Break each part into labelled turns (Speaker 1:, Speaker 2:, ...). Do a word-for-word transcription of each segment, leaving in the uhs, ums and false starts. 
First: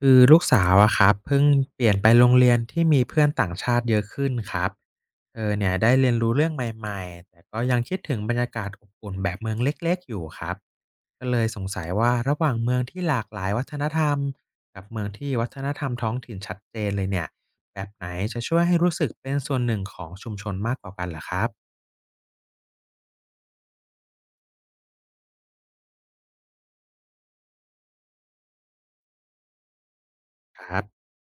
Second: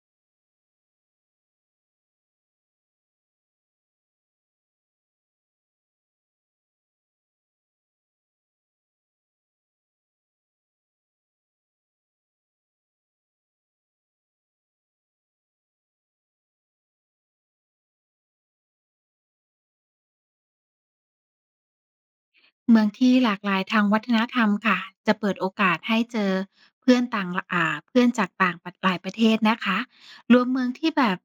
Speaker 1: คือลูกสาวอะครับเพิ่งเปลี่ยนไปโรงเรียนที่มีเพื่อนต่างชาติเยอะขึ้นครับเธอเนี่ยได้เรียนรู้เรื่องใหม่ๆแต่ก็ยังคิดถึงบรรยากาศอบอุ่นแบบเมืองเล็กๆอยู่ครับก็เลยสงสัยว่าระหว่างเมืองที่หลากหลายวัฒนธรรมกับเมืองที่วัฒนธรรมท้องถิ่นชัดเจนเลยเนี่ยแบบไหนจะช่วยให้รู้สึกเป็นส่วนหนึ่งของชุมชนมากกว่ากันเหรอครับ
Speaker 2: เมืองที่หลากหลายทางวัฒนธรรมค่ะจะเปิดโอกาสให้เจอเพื่อนต่างอ่าเพื่อนจากต่างประหลายประเทศนะคะรวมเมือ
Speaker 1: ค
Speaker 2: ง
Speaker 1: รับ
Speaker 2: ที่แบบ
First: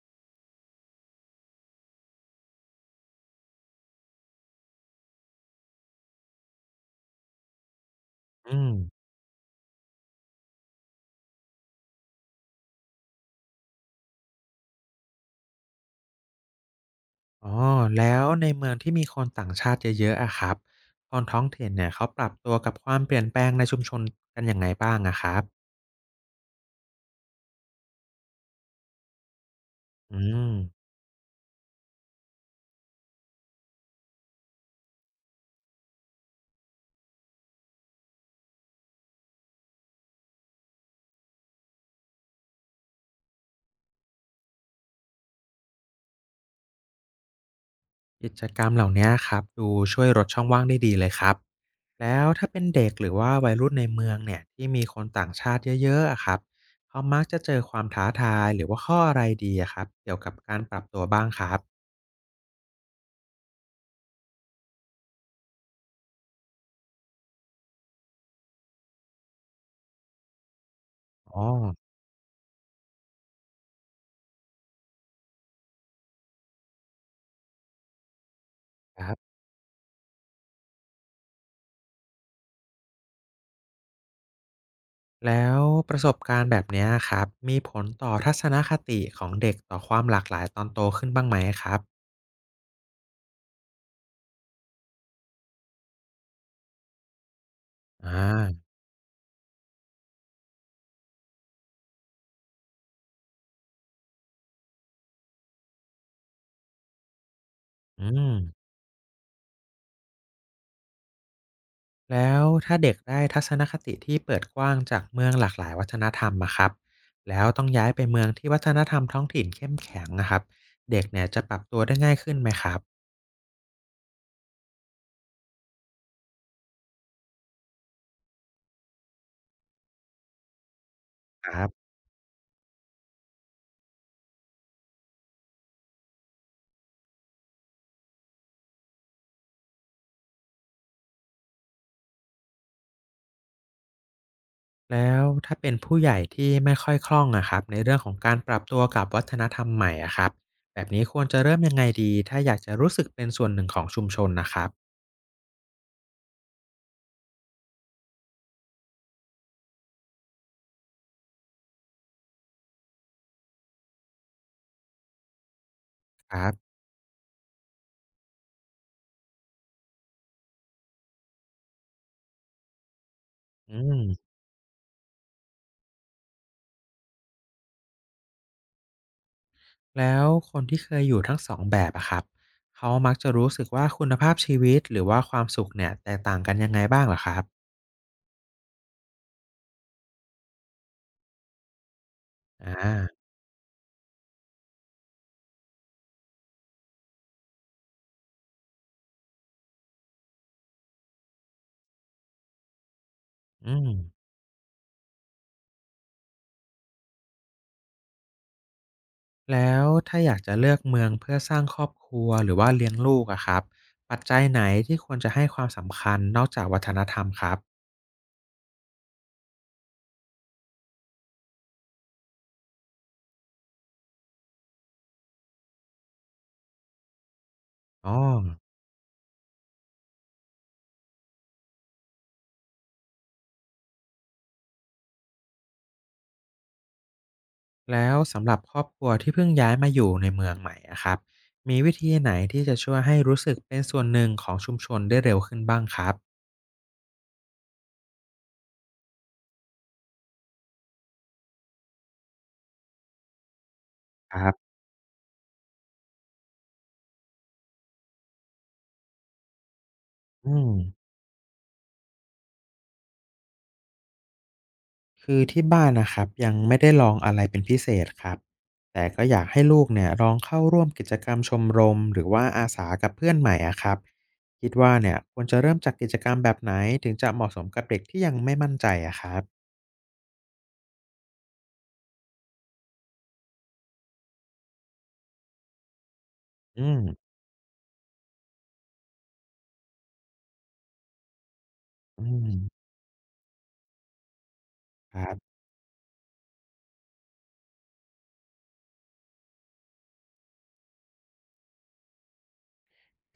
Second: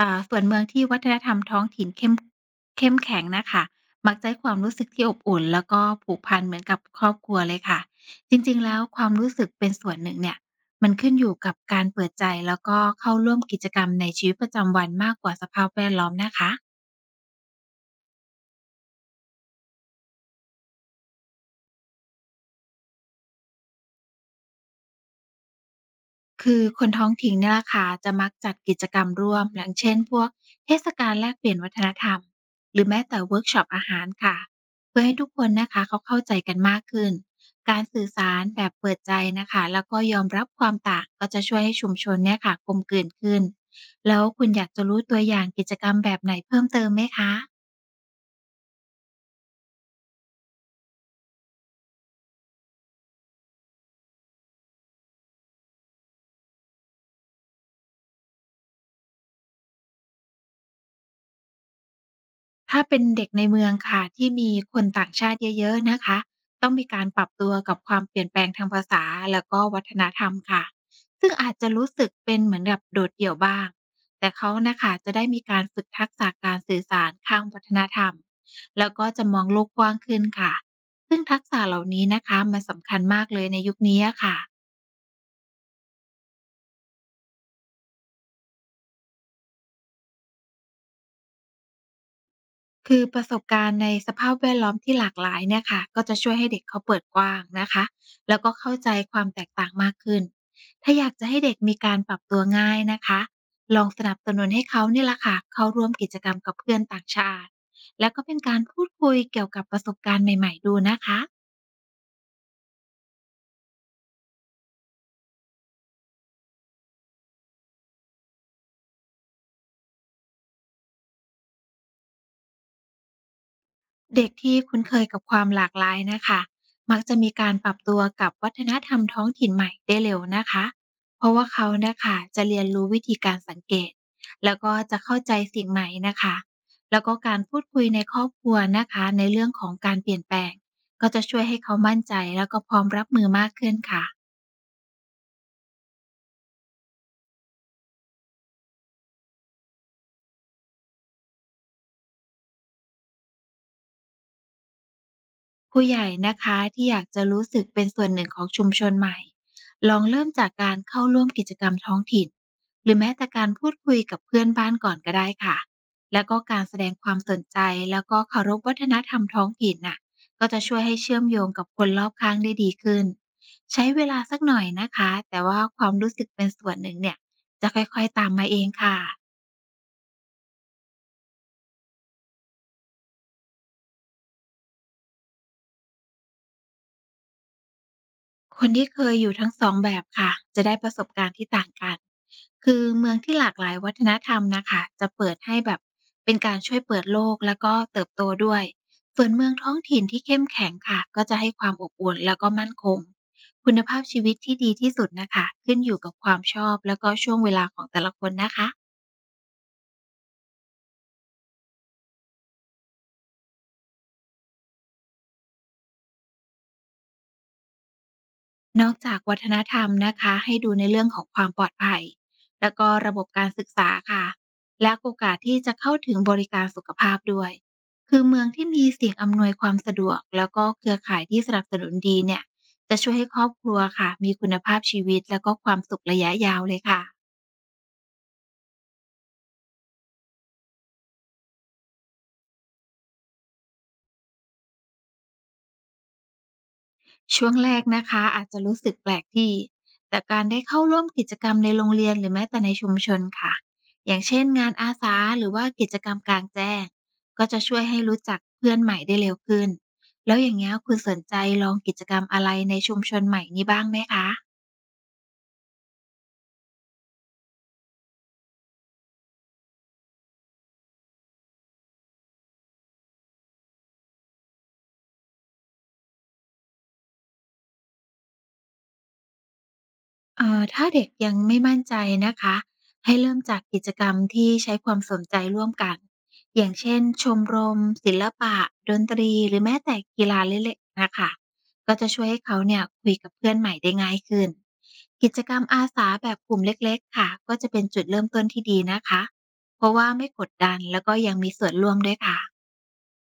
Speaker 2: อ่าส่วนเมืองที่วัฒนธรรมท้องถิ่นเข้มเข้มแข็งนะคะมักจะให้ความรู้สึกที่อบอุ่นแล้วก็ผูกพันเหมือนกับครอบครัวเลยค่ะจริง
Speaker 1: อื
Speaker 2: ๆ
Speaker 1: ม
Speaker 2: แล้วความรู้สึกเป็นส่วนหนึ่งเนี่ยมันขึ้นอยู่กับการเปิดใจแล้วก็เข้าร่วมกิจกรรมในชีวิตประจำวันมากกว่าสภาพแวดล้อมนะคะ
Speaker 1: อ๋อแล้วในเมืองที่มีคนต่างชาติเยอะๆอะครับคนท้องถิ่นเนี่ยเขาปรับตัวกับความเปลี่ยนแปลงในชุมชนกันยังไงบ้างอะครับ
Speaker 2: คือคนท้องถิ่นเนี่ยล่ะค่ะจะมักจัดกิจกรรมร่วมอย่างเช่นพ
Speaker 1: อื
Speaker 2: วก
Speaker 1: ม
Speaker 2: เทศกาลแลกเปลี่ยนวัฒนธรรม หรือแม้แต่เวิร์กช็อปอาหารค่ะเพื่อให้ทุกคนนะคะเขาเข้าใจกันมากขึ้นการสื่อสารแบบเปิดใจนะคะแล้วก็ยอมรับความต่างก็จะช่วยให้ชุมชนเนี่ยค่ะกลมกลืนขึ้นแล้วคุณอยากจะรู้ตัวอย่างกิจกรรมแบบไหนเพิ่มเติมไหมคะ
Speaker 1: กิจกรรมเหล่านี้ครับดูช่วยลดช่องว่างได้ดีเลยครับแล้วถ้าเป็นเด็กหรือว่าวัยรุ่นในเมืองเนี่ยที่มีคนต่างชาติเยอะๆอะครับเขามักจะเจอความท้าทายหรือว่าข้ออะไรดีอะครับเกี่ยวกับการปรับตัวบ้างครับ
Speaker 2: ถ้าเป็นเด็กในเมืองค่ะที่มีคนต่างชาติเยอะๆนะคะต้องมีการปรับตัวกับความเปลี่ยนแปลงทางภาษาแล้วก็วัฒนธรรมค่ะซึ่ง
Speaker 1: อ๋อ
Speaker 2: อาจจะรู้สึกเป็นเหมือนแบบโดดเดี่ยวบ้างแต่เขานะคะจะได้มีการฝึกทักษะการสื่อสารข้ามวัฒนธรรมแล้ว
Speaker 1: ค
Speaker 2: ก็
Speaker 1: รั
Speaker 2: จะ
Speaker 1: บ
Speaker 2: มองโลกกว้างขึ้นค่ะซึ่งทักษะเหล่านี้นะคะมันสำคัญมากเลยในยุคนี้อะค่ะ
Speaker 1: แล้วประสบการณ์แบบเนี้ยครับมีผลต่อทัศนคติของเด็กต่อความหลากหลายตอนโตขึ้นบ้างไหมครับ
Speaker 2: คือประสบการณ์ในสภาพแวดล้อมที่หลากหลายเนี่ยค่ะก็จะช่วยให้เด็กเขาเปิดกว้างนะคะแล้ว
Speaker 1: อา
Speaker 2: ก็เข้าใจความแตกต่างมากขึ้นถ้าอยากจะให้เด็กมีการปรับตัวง่ายนะคะลองสนับสนุนให้เขานี่แหละค่ะเข้าร่วมกิจกรรมกับเพื่อนต่างชาติ
Speaker 1: อื
Speaker 2: แล้วก็
Speaker 1: ม
Speaker 2: เป็นการพูดคุยเกี่ยวกับประสบการณ์ใหม่ๆดูนะคะ
Speaker 1: แล้วถ้าเด็กได้ทัศนคติที่เปิดกว้างจากเมืองหลากหลายวัฒนธรรมอะครับแล้วต้องย้ายไปเมืองที่วัฒนธรรมท้องถิ่นเข้มแข็งอะครับเด็กเนี่ยจะปรับตัวได้ง่ายขึ้นไหมครับ
Speaker 2: เด็กที่คุ้นเคยกับความหลากหลายนะคะมักจะมีการปรับตัวกับวัฒนธรรมท้องถิ่นใหม่ได้เร็วนะคะเพราะว่า
Speaker 1: ครั
Speaker 2: เขา
Speaker 1: บ
Speaker 2: นะคะจะเรียนรู้วิธีการสังเกตแล้วก็จะเข้าใจสิ่งใหม่นะคะแล้วก็การพูดคุยในครอบครัวนะคะในเรื่องของการเปลี่ยนแปลงก็จะช่วยให้เขามั่นใจแล้วก็พร้อมรับมือมากขึ้นค่ะ
Speaker 1: แล้วถ้าเป็นผู้ใหญ่ที่ไม่ค่อยคล่องอะครับในเรื่องของการปรับตัวกับวัฒนธรรมใหม่อะครับแบบนี้ควรจะเริ่มยังไงดีถ้าอยากจะรู้สึกเป็นส่วนหนึ่งของชุมชนนะครับ
Speaker 2: ผู้ใหญ่นะคะที่อยากจะรู้สึกเป็นส่วนหนึ่งของชุมชนใหม่ลองเริ่มจากการเข้าร่วมกิจกรรมท้องถิ่นหรือแม้แต่การพูดคุยกับเพื่อนบ้านก่อนก็ได้ค่ะแล้ว
Speaker 1: ค
Speaker 2: ก็
Speaker 1: รั
Speaker 2: การ
Speaker 1: บ
Speaker 2: แสดงความสนใจแล้วก็เคารพวัฒนธรรมท้องถิ่นน่ะก็จะช่วยให้เชื่อมโยงกับคนรอบข้างได้ดีขึ้น
Speaker 1: อื
Speaker 2: ใช้
Speaker 1: ม
Speaker 2: เวลาสักหน่อยนะคะแต่ว่าความรู้สึกเป็นส่วนหนึ่งเนี่ยจะค่อยๆตามมาเองค่ะ
Speaker 1: แล้วคนที่เคยอยู่ทั้งสองแบบอะครับเขามักจะรู้สึกว่าคุณภาพชีวิตหรือว่าความสุขเนี่ยแตกต่างกันยังไงบ้างเหรอครับ
Speaker 2: คนที่เคยอยู่ทั้งสองแบบค่ะจะได้ประสบการณ์ที่ต่างกันคือเมื
Speaker 1: อา
Speaker 2: องที่หลากหลายวัฒนธรรมนะค่ะจะเปิดให้แบบเป็นการช่วยเปิดโลกแล้วก็เติบโตด้วยส่วนเมืองท้องถิ่นที่เข้มแข็งค่ะก็จะให้ความอบอุ่นแล้วก็มั่นคงคุ
Speaker 1: อื
Speaker 2: ณ
Speaker 1: ม
Speaker 2: ภาพชีวิตที่ดีที่สุดนะคะขึ้นอยู่กับความชอบแล้วก็ช่วงเวลาของแต่ละคนนะคะ
Speaker 1: แล้วถ้าอยากจะเลือกเมืองเพื่อสร้างครอบครัวหรือว่าเลี้ยงลูกอะครับปัจจัยไหนที่ควรจะให้ความสำคัญนอกจากวัฒนธรรมครับ
Speaker 2: นอกจากวัฒนธรรมนะคะให้ดูในเรื่องของความปลอดภัยแล้วก็ระบบการศึกษาค่ะและโอกาสที่จะเข้าถึงบริการสุขภาพด้วย
Speaker 1: อ๋อ
Speaker 2: คือเมืองที่มีสิ่งอำนวยความสะดวกแล้วก็เครือข่ายที่สนับสนุนดีเนี่ยจะช่วยให้ครอบครัวค่ะมีคุณภาพชีวิตแล้วก็ความสุขระยะยาวเลยค่ะ
Speaker 1: แล้วสำหรับครอบครัวที่เพิ่งย้ายมาอยู่ในเมืองใหม่อะครับมีวิธีไหนที่จะช่วยให้รู้สึกเป็นส่วนหนึ่งของชุมชนได้เร็วขึ้นบ้างครับ
Speaker 2: ช่วงแรกนะคะอาจจะรู้สึกแปลกที่แต่การได้เข้าร่วมกิจกรรมในโรงเรียนหรือแม้แต่ในชุมชนค่ะอย่าง
Speaker 1: ค
Speaker 2: เช่น
Speaker 1: รั
Speaker 2: งา
Speaker 1: บ
Speaker 2: นอาสาหรือว่ากิจกรรมกลางแจ้งก็จะช่วยให้รู้จักเพื่อนใหม่ได้เร็วขึ้นแล้วอย่า
Speaker 1: อื
Speaker 2: งเงี้
Speaker 1: ม
Speaker 2: ยคุณสนใจลองกิจกรรมอะไรในชุมชนใหม่นี้บ้างไหมคะ
Speaker 1: คือที่บ้านนะครับยังไม่ได้ลองอะไรเป็นพิเศษครับแต่ก็อยากให้ลูกเนี่ยลองเข้าร่วมกิจกรรมชมรมหรือว่าอาสากับเพื่อนใหม่อะครับคิดว่าเนี่ยควรจะเริ่มจากกิจกรรมแบบไหนถึงจะเหมาะสมกับเด็กที่ยังไม่มั่นใจอะครับ
Speaker 2: เอ่อถ้าเด็กยังไม่มั่นใจนะคะให้เริ่มจากกิจกรรมที่ใช้ความสนใจร่วมกันอย่าง
Speaker 1: อื
Speaker 2: เช่น
Speaker 1: ม
Speaker 2: ชมรมศิลปะดนตรีหรือแม้แต่กีฬาเล็กๆนะคะก็จะช่
Speaker 1: อื
Speaker 2: วยให้
Speaker 1: ม
Speaker 2: เขาเนี่ยคุยกับเพื่อนใหม่ได้ง่ายขึ้น
Speaker 1: ค
Speaker 2: กิ
Speaker 1: รั
Speaker 2: จกร
Speaker 1: บ
Speaker 2: รมอาสาแบบกลุ่มเล็กๆค่ะก็จะเป็นจุดเริ่มต้นที่ดีนะคะเพราะว่าไม่กดดันแล้วก็ยังมีส่วนร่วมด้วยค่ะ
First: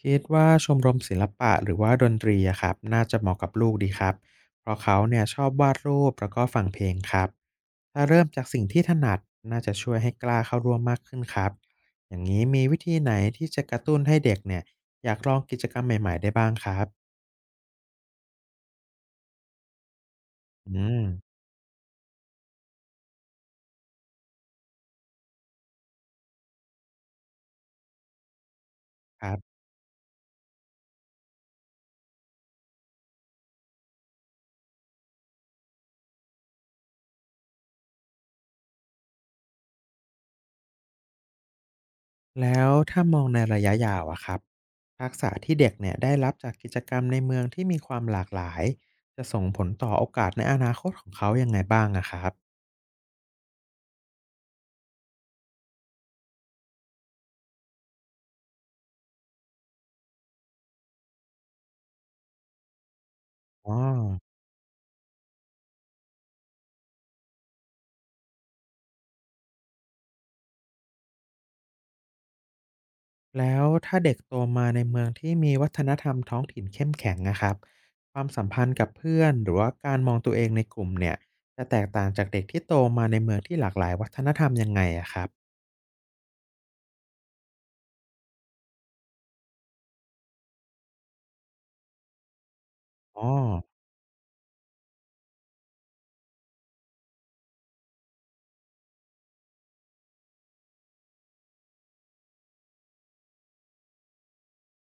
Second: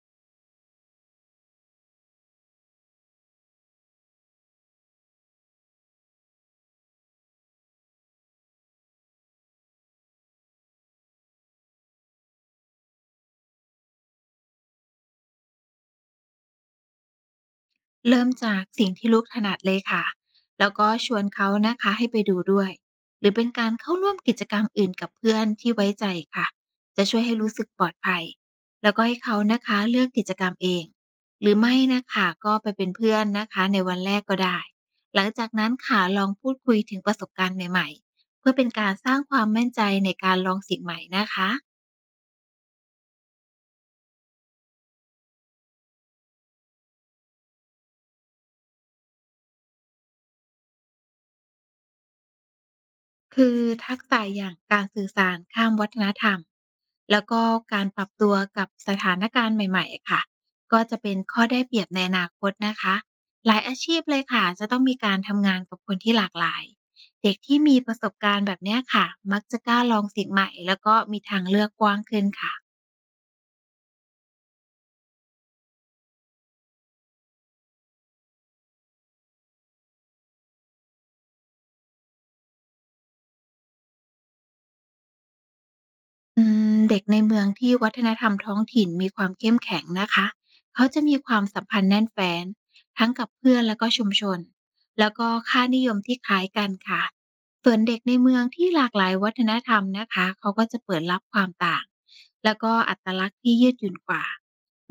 Speaker 1: คิดว่าชมรมศิลปะหรือว่าดนตรีอะครับน่าจะเหมาะกับลูกดีครับเพราะเขาเนี่ยชอบวาดรูปแล้วก็ฟังเพลงครับถ้าเริ่มจากสิ่งที่ถนัดน่าจะช่วยให้กล้าเข้าร่วมมากขึ้นครับอย่างนี้มีวิธีไหนที่จะกระตุ้นให้เด็กเนี่ยอยากลองกิจกรรมใหม่ๆได้บ้างครับ
Speaker 2: เริ่มจากสิ่งที่ลูกถนัดเลยค่ะ แล้ว
Speaker 1: อื
Speaker 2: ก็
Speaker 1: ม
Speaker 2: ชวนเขานะคะให้ไปดูด้วย หรือเป็นการเข้าร่วมกิจกรรมอื่นกับเพื่อนที่ไว้ใจค่ะ จะช่วยให้รู้สึกปลอดภัย แล้วก็ให้
Speaker 1: ครั
Speaker 2: เขา
Speaker 1: บ
Speaker 2: นะคะเลือกกิจกรรมเอง หรือไม่นะคะก็ไปเป็นเพื่อนนะคะในวันแรกก็ได้ หลังจากนั้นค่ะลองพูดคุยถึงประสบการณ์ใหม่ๆ เพื่อเป็นการสร้างความมั่นใจในการลองสิ่งใหม่นะคะ
Speaker 1: แล้วถ้ามองในระยะยาวอะครับทักษะที่เด็กเนี่ยได้รับจากกิจกรรมในเมืองที่มีความหลากหลายจะส่งผลต่อโอกาสในอนาคตของเขายังไงบ้างอะครับ
Speaker 2: คือทักษะอย่างการสื่อสารข้ามวัฒนธรรมแล้วก็การปรับตัวกับสถานการณ์ใหม่ๆค่ะก็จะเป็นข้อได้เปรียบในอนาคตนะคะหลาย
Speaker 1: อ๋อ
Speaker 2: อาชีพเลยค่ะจะต้องมีการทำงานกับคนที่หลากหลายเด็กที่มีประสบการณ์แบบเนี้ยค่ะมักจะกล้าลองสิ่งใหม่แล้วก็มีทางเลือกกว้างขึ้นค่ะ
Speaker 1: แล้วถ้าเด็กโตมาในเมืองที่มีวัฒนธรรมท้องถิ่นเข้มแข็งนะครับความสัมพันธ์กับเพื่อนหรือว่าการมองตัวเองในกลุ่มเนี่ยจะแตกต่างจากเด็กที่โตมาในเมืองที่หลากหลายวัฒนธรรมยังไงอะครับ
Speaker 2: อืมเด็กในเมืองที่วัฒนธรรมท้องถิ่นมีความเข้มแข็งนะคะ เขาจะมีความสัมพันธ์แน่นแฟ้นทั้งกั
Speaker 1: อ๋อ
Speaker 2: บเพื่อนแล้วก็ชุมชน แล้วก็ค่านิยมที่คล้ายกันค่ะ ส่วนเด็กในเมืองที่หลากหลายวัฒนธรรมนะคะเขาก็จะเปิดรับความต่างแล้วก็อัตลักษณ์ที่ยืดหยุ่นกว่า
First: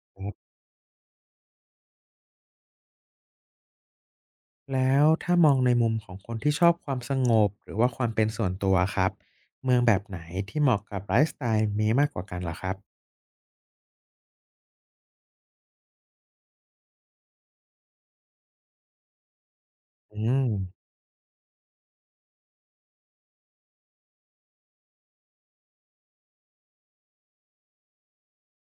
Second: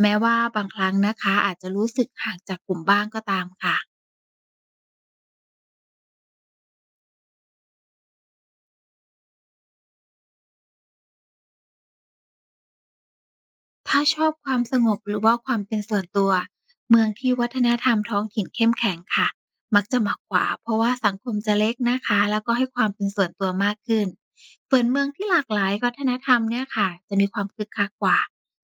Speaker 2: แม้
Speaker 1: ครั
Speaker 2: ว่า
Speaker 1: บ
Speaker 2: บางครั้งนะคะอาจจะรู้สึกห่างจากกลุ่มบ้างก็ตามค่ะ
Speaker 1: แล้วถ้ามองในมุมของคนที่ชอบความสงบหรือว่าความเป็นส่วนตัวครับเมืองแบบไหนที่เหมาะกับไลฟ์สไตล์นี้มากกว่ากันเหรอครับ
Speaker 2: ถ้าชอบความสงบหรือว่าความเป็นส่วนตัวเมืองที่วัฒนธรรมท้องถิ่นเข้มแข็งค่ะมักจะเห
Speaker 1: อื
Speaker 2: มาะกว่า
Speaker 1: ม
Speaker 2: เพราะว่าสังคมจะเล็กนะคะแล้วก็ให้ความเป็นส่วนตัวมากขึ้นส่วนเมืองที่หลากหลายวัฒนธรรมเนี่ยค่ะจะมีความคึกคักกว่า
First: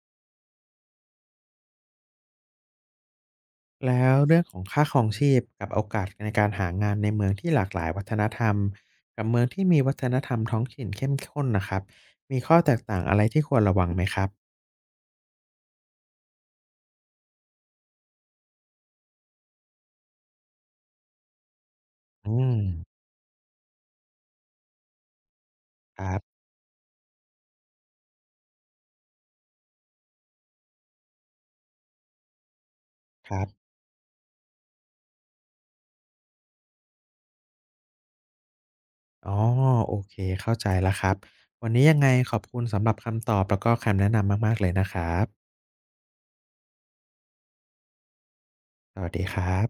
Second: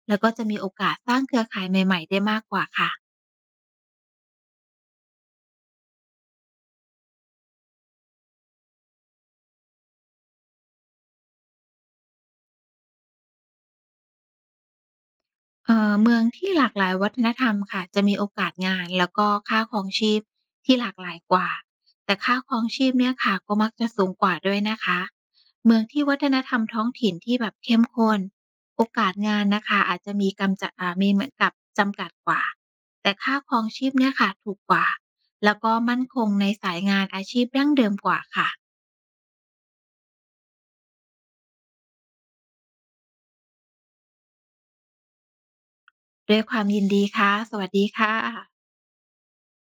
Speaker 2: แล้วก็จะมีโอกาสสร้างเครือข่ายใหม่ๆได้มากกว่าค่ะ
Speaker 1: แล้วเรื่องของค่าครองชีพกับโอกาสในการหางานในเมืองที่หลากหลายวัฒนธรรมกับเมืองที่มีวัฒนธรรมท้องถิ่นเข้มข้นนะครับมีข้อแตกต่างอะไรที่ควรระวังไหมครับ
Speaker 2: เอ่อเมืองที่หลากหลายวัฒนธรรมค่ะจะมีโอกาสงานแล้วก็ค่าครองชีพที่หลากหลายกว่าแต่ค่า
Speaker 1: อื
Speaker 2: คร
Speaker 1: ม
Speaker 2: องชีพเนี่ยค่ะก็มักจะสูงกว่าด้วยนะคะเมืองที่
Speaker 1: ค
Speaker 2: วั
Speaker 1: รั
Speaker 2: ฒน
Speaker 1: บ
Speaker 2: ธรรมท้องถิ่นที่แบบเข้มข้นโอกาสงานนะคะอาจจะมีกำจะอ่ามีเหมือนกับจำกัดกว่าแต่
Speaker 1: ค
Speaker 2: ค่า
Speaker 1: รับ
Speaker 2: ครองชีพเนี่ยค่ะถูกกว่าแล้วก็มั่นคงในสายงานอาชีพดั้งเดิมกว่าค่ะ
Speaker 1: อ๋อโอเคเข้าใจแล้วครับวันนี้ยังไงขอบคุณสำหรับคำตอบแล้วก็คำแนะนำมากๆเลยนะครับ
Speaker 2: ด้วยความยินดีค่ะสวัสดีค่ะ
Speaker 1: สวัสดีครับ